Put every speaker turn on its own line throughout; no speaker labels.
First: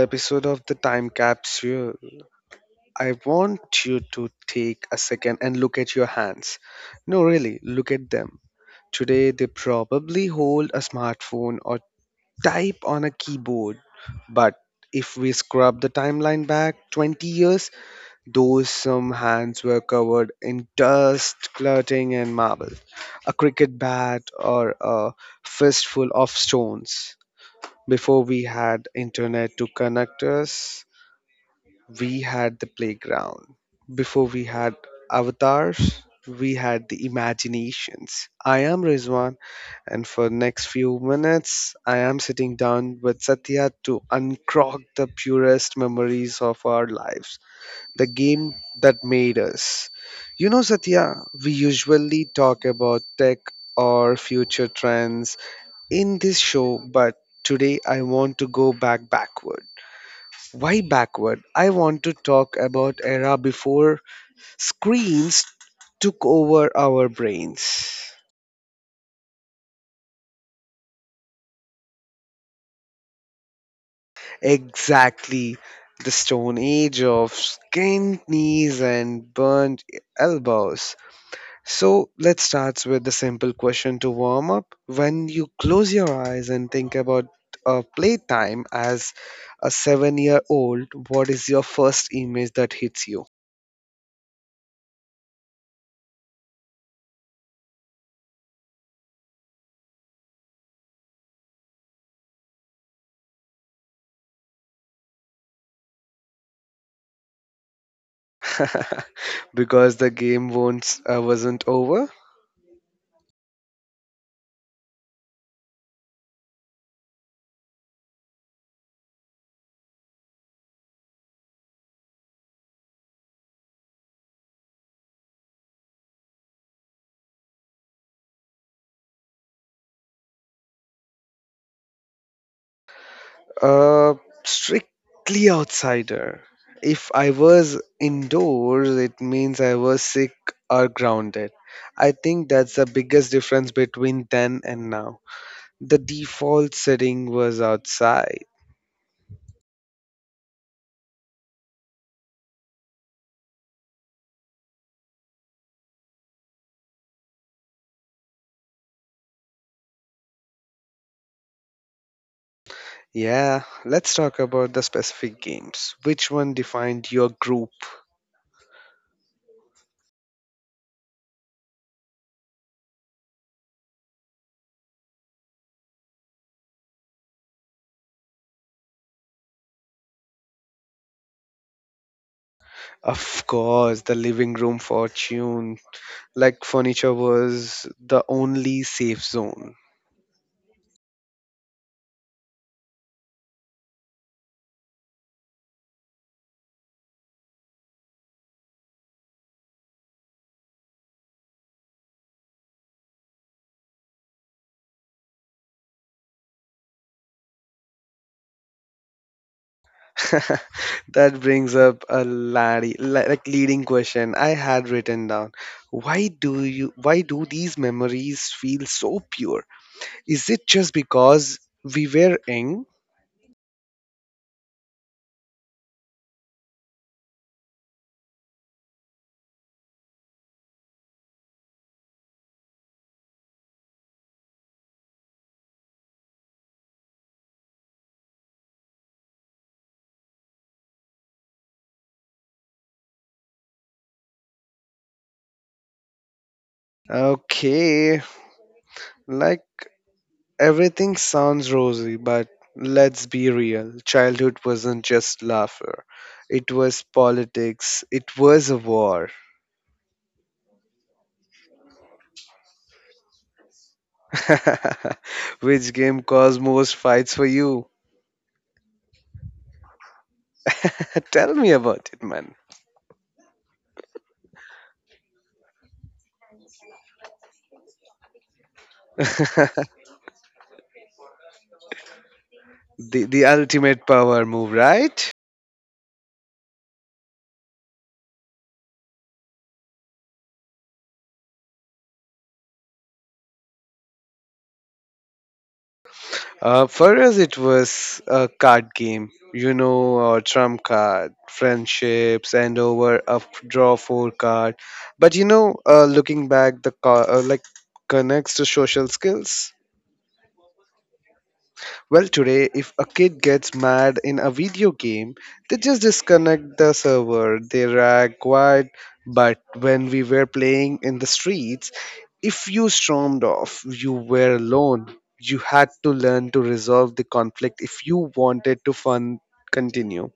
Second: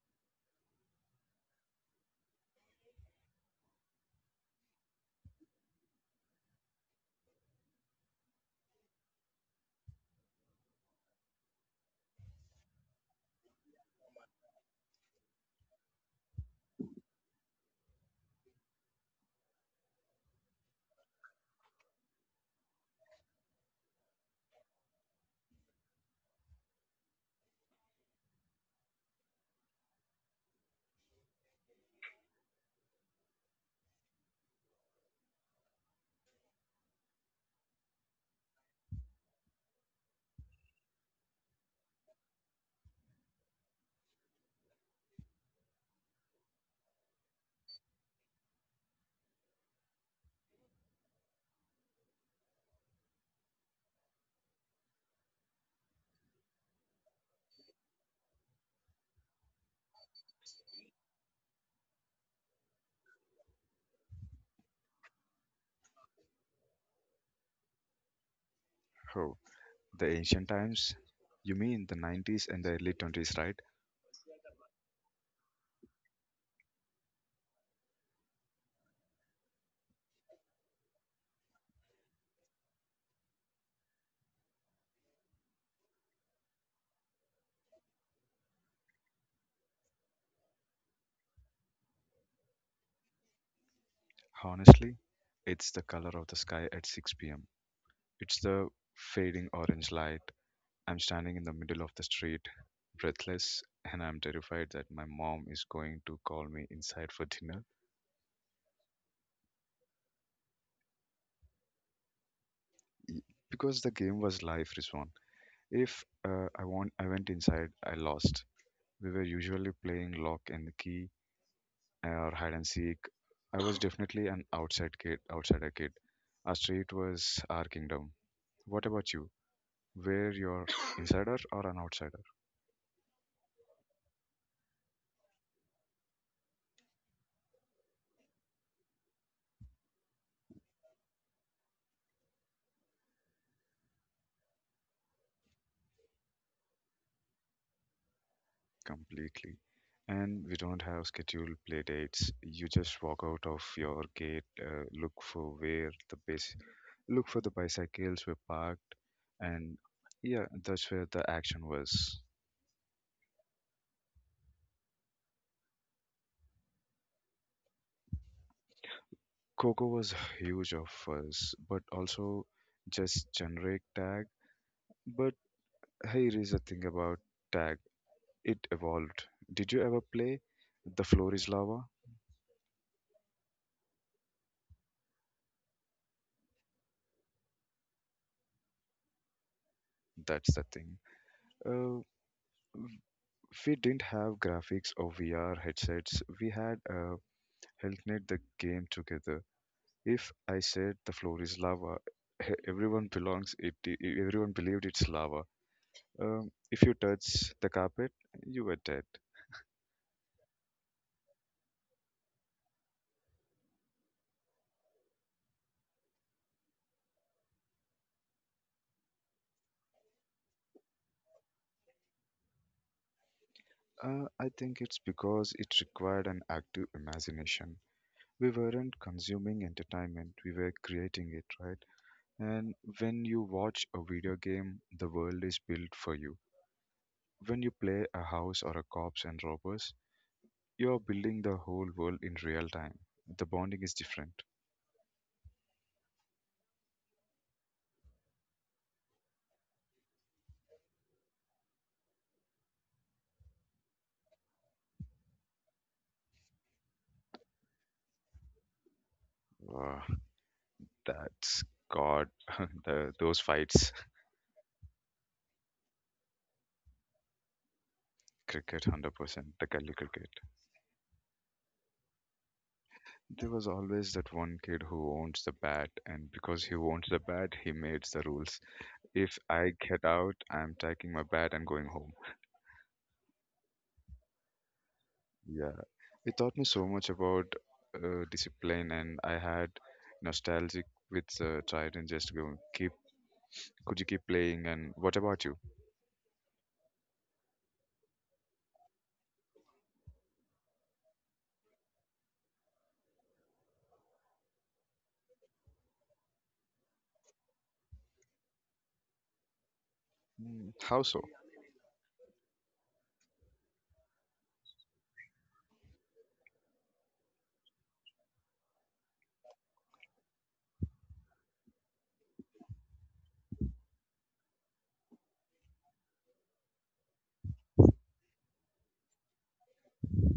episode of the Time Capsule. I want you to take a second and look at your hands. No, really, look at them. Today they probably hold a smartphone or type on a keyboard. But if we scrub the timeline back 20 years, those some hands were covered in dust, cluttering and marble, a cricket bat, or a fistful of stones. Before we had internet to connect us, we had the playground. Before we had avatars, we had the imaginations. I am Rizwan and for next few minutes I am sitting down with Satya to uncrog the purest memories of our lives, the game that made us. You know Satya, we usually talk about tech or future trends in this show, but today I want to go back backward. Why backward? I want to talk about era before screens took over our brains.
Oh, the ancient times? You mean the 90s and the early 20s, right?
Exactly. The Stone Age of skinned knees and burnt elbows. So let's start with the simple question to warm up. When you close your eyes and think about playtime as a 7-year old, what is your first image that hits you?
Honestly, it's the color of the sky at 6 pm. It's the fading orange light. I'm standing in the middle of the street, breathless, and I'm terrified that my mom is going to call me inside for dinner.
Because the game won't, wasn't over?
Y- Because the game was live, Rizwan. If I want, I went inside, I lost. We were usually playing lock and the key or hide and seek. I was definitely an outsider kid. Our street was our kingdom. What about you? Were you an insider or an outsider?
Uh, Strictly outsider. If I was indoors, it means I was sick or grounded. I think that's the biggest difference between then and now. The default setting was outside.
Completely. And we don't have scheduled play dates. You just walk out of your gate, look for the bicycles were parked, and yeah, that's where the action was.
Yeah, let's talk about the specific games. Which one defined your group?
Coco was huge of us, but also just generic tag. But here is the thing about tag. It evolved. Did you ever play The Floor is Lava?
Of course, the living room fortune. Like furniture was the only safe zone.
That's the thing. Uh, we didn't have graphics or VR headsets. We had helpnet the game together. If I said the floor is lava, everyone belongs it. Everyone believed it's lava. If you touch the carpet, you were dead.
That brings up a like leading question I had written down. Why do these memories feel so pure? Is it just because we were young?
I think it's because it required an active imagination. We weren't consuming entertainment; we were creating it, right? And when you watch a video game, the world is built for you when you play a house or a cops and robbers. You are building the whole world in real time. The bonding is different.
Okay, like everything sounds rosy, but let's be real. Childhood wasn't just laughter. It was politics. It was a war.
Uh, that's God. Those fights.
Which game caused most fights for you?
Cricket, 100%, the gully cricket.
Tell me about it, man.
There was always that one kid who owns the bat, and because he owns the bat, he makes the rules. If I get out, I'm taking my bat and going home.
The ultimate power move, right?
Yeah, it taught me so much about discipline, and I had nostalgic with tried and just go keep. Could you keep playing? And what about you?
For us, it was a card game, you know, trump card, friendships, and over a draw four card. But you know, looking back, the car like connects to social skills.
"Mm, how so?
Well, today, if a kid gets mad in a video game, they just disconnect the server. They react quiet. But when we were playing in the streets, if you stormed off, you were alone. You had to learn to resolve the conflict if you wanted to fun continue.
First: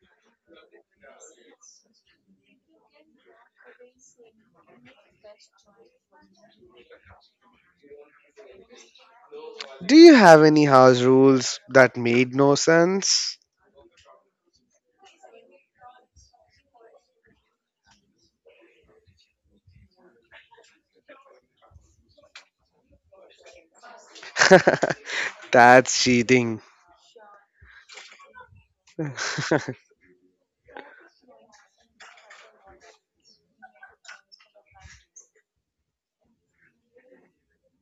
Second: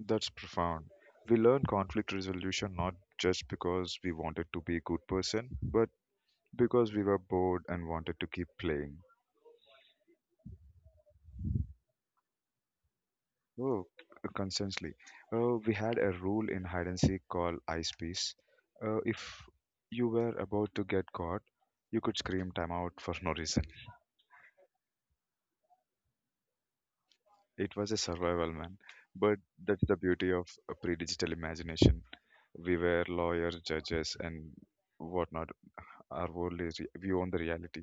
That's profound. We learn conflict resolution not just because we wanted to be a good person, but because we were bored and wanted to keep playing.
Do you have any house rules that made no sense?
Oh, constantly. We had a rule in hide and seek called ice piece. If you were about to get caught, you could scream time out for no reason.
That's cheating.
It was a survival man, but that's the beauty of a pre-digital imagination. We were lawyers, judges, and whatnot. Our world is re- We own the reality.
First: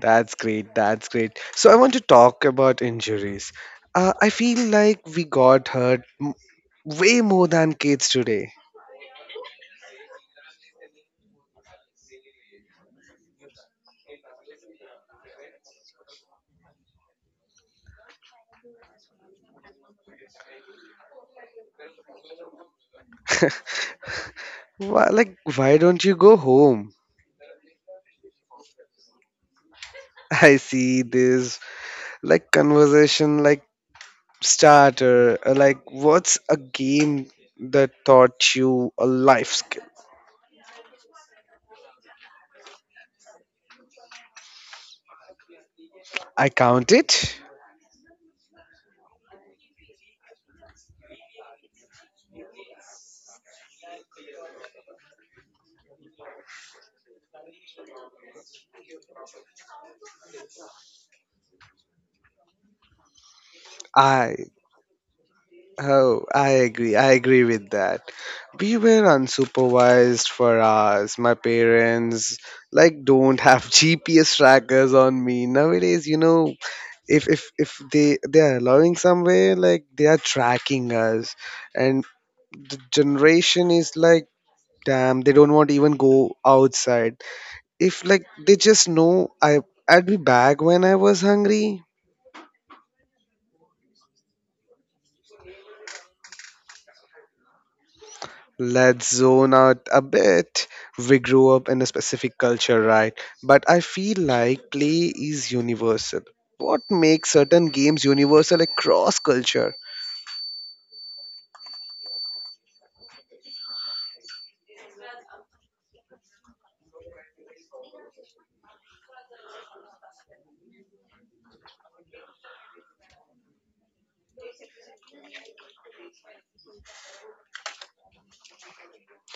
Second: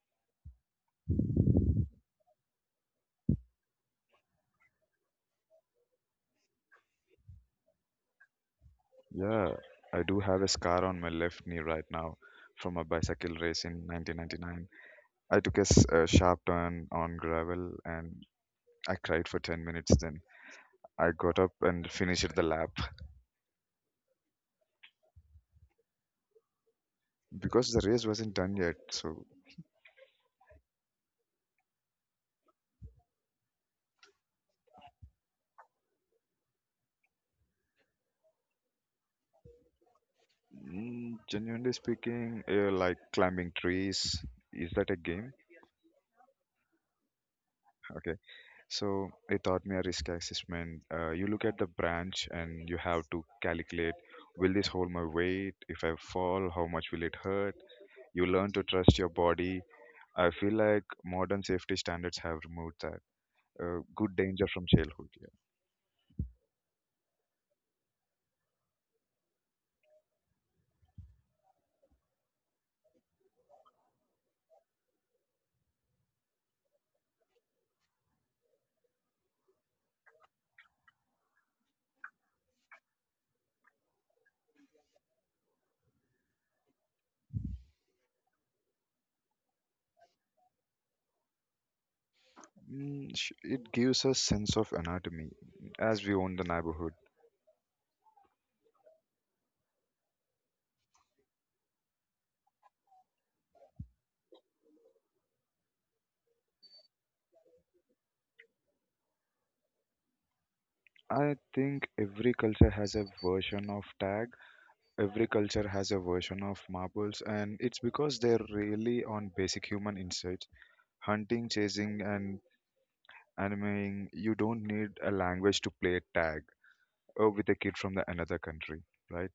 That's great. That's great. So I want to talk about injuries. I feel like we got hurt way more than kids today.
Yeah, I do have a scar on my left knee right now from a bicycle race in 1999. I took a, s- A sharp turn on gravel and I cried for 10 minutes then. I got up and finished the lap
Why, like, why don't you go home?
because the race wasn't done yet. So,
I see this like conversation like starter. Like, what's a game that taught you a life skill?
mm, genuinely speaking, like climbing trees, is that a game?
I count it.
Okay. So, it taught me a risk assessment. You look at the branch and you have to calculate will this hold my weight? If I fall, how much will it hurt? You learn to trust your body. I feel like modern safety standards have removed that. Good
I
danger from childhood.
Oh, I agree. I agree with that. We were unsupervised for hours. My parents like don't have GPS trackers on me. Nowadays, you know, if they are allowing somewhere, like they are tracking us. And the generation is like, damn, they don't want to even go outside. If like they just know I'd be back when I was hungry.
Yeah. It gives us sense of anatomy as we own the neighborhood.
Let's zone out a bit. We grew up in a specific culture, right? But I feel like play is universal. What makes certain games universal across culture?
I think every culture has a version of tag. Every culture has a version of marbles, and it's because they're really on basic human insights. Hunting, chasing, and animating. You don't need a language to play tag with a kid from the another country, right?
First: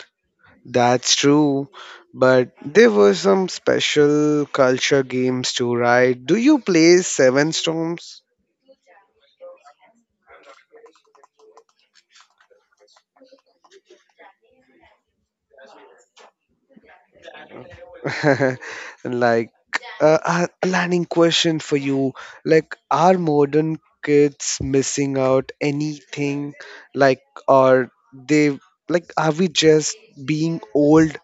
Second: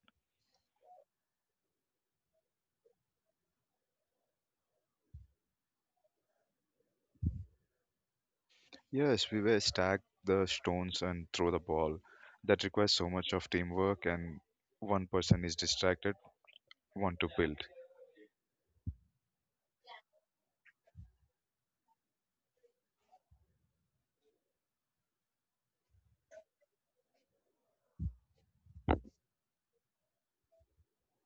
That's true. But there were some special culture games too, right? Do you play Seven Storms?
Yes, we were stack the stones and throw the ball. That requires so much of teamwork, and one person is distracted, want to build.
Like a planning question for you, like, are modern kids missing out anything, like, are they, like, are we just being old?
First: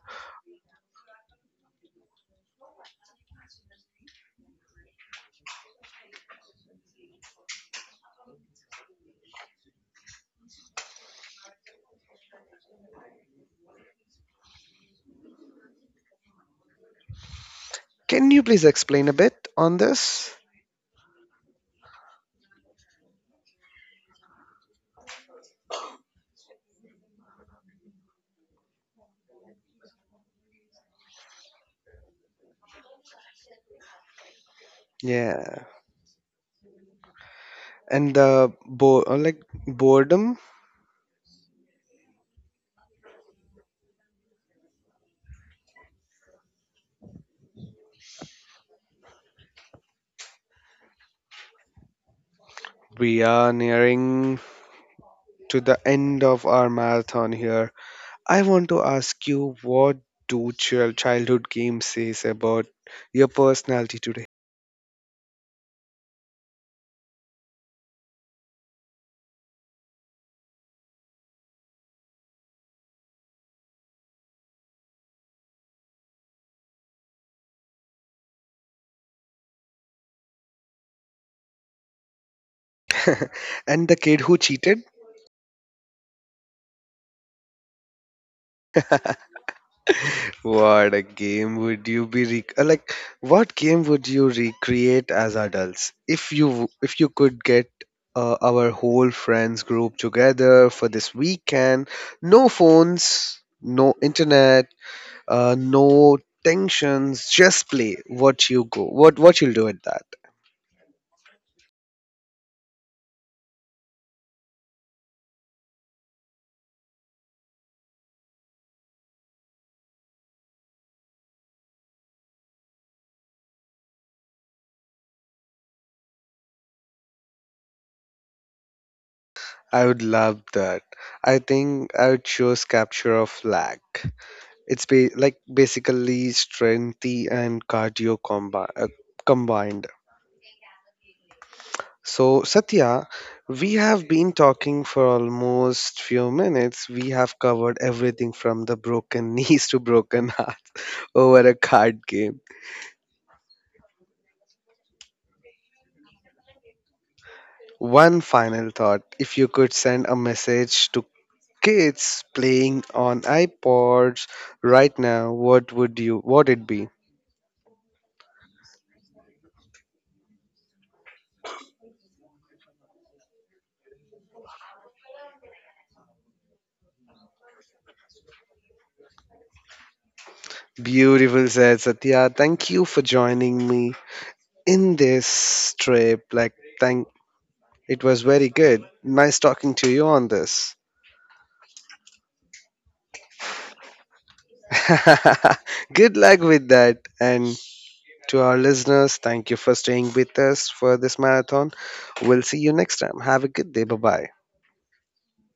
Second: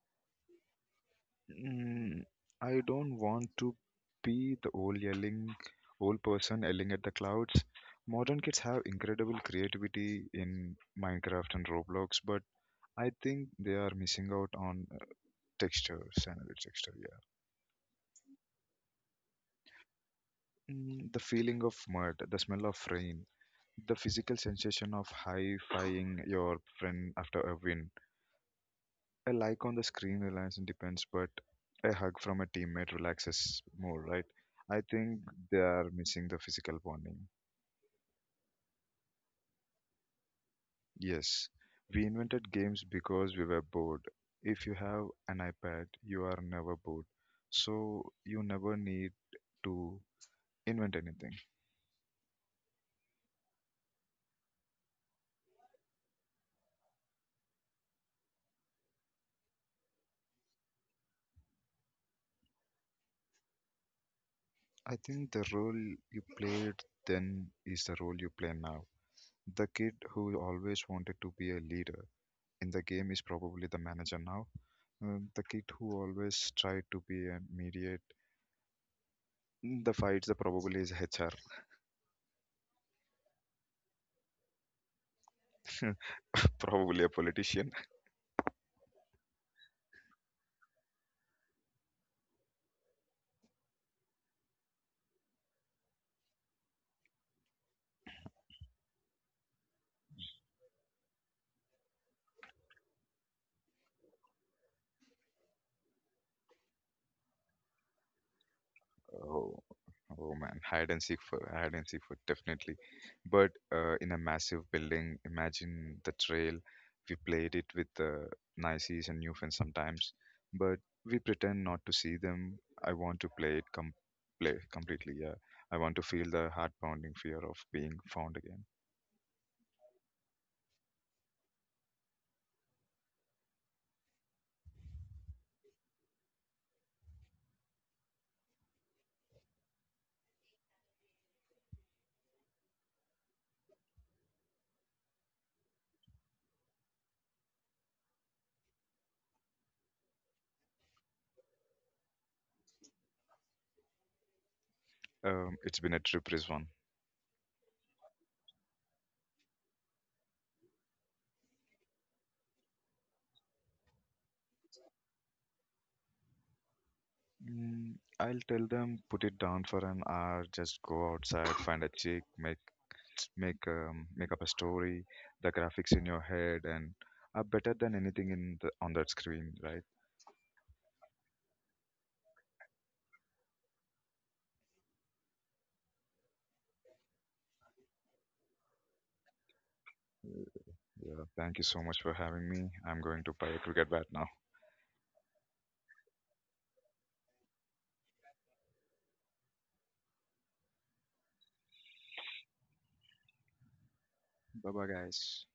Mm, I don't want to be the old person yelling at the clouds. Modern kids have incredible creativity in Minecraft and Roblox, but I think they are missing out on another texture, yeah.
Can you please explain a bit on this?
Mm, the feeling of mud, the smell of rain, the physical sensation of high fiving your friend after a win. A like on the screen relies on depends, but a hug from a teammate relaxes more, right? I think they
Yeah.
are missing the physical bonding.
And the like boredom.
Yes, we invented games because we were bored. If you have an iPad, you are never bored. So you never need to invent anything.
We are nearing to the end of our marathon here. I want to ask you, what do childhood games says about your personality today?
I think the role you played then is the role you play now. The kid who always wanted to be a leader in the game is probably the manager now. The kid who always tried to be a mediate in the fights, the probably is HR.
And the kid who cheated.
Probably a politician.
What a game would you be like, what game would you recreate as adults if you could get our whole friends group together for this weekend, no phones, no internet, no tensions, just play, what you go, what you'll
Oh,
do at that?
oh man, hide and seek for definitely. But in a massive building, imagine the trail. We played it with the Nices and Newfins sometimes, but we pretend not to see them. I want to play it com- Play completely. Yeah, I want to feel the heart pounding fear of being found again.
I would love that. I think I would choose capture of flag. It's like basically strength and combined. So, Satya, we have been talking for almost few minutes. We have covered everything from the broken knees to broken hearts over a card game.
It's been a trip, Rizwan.
One final thought. If you could send a message to kids playing on iPods right now, what would you what it be?
Mm, I'll tell them put it down for an hour, just go outside, find a chick, make make up a story, the graphics in your head, and are better than anything in the, on that screen, right?
Beautiful said Satya. Thank you for joining me in this trip. Like, thank it was very good. Nice talking to you on
Uh,
this.
Yeah. Thank you so much for having me. I'm going to buy a cricket bat now.
Good luck with that. And to our listeners, thank you for staying with us for this marathon. We'll see you next time. Have a good day. Bye bye.
Bye bye, guys.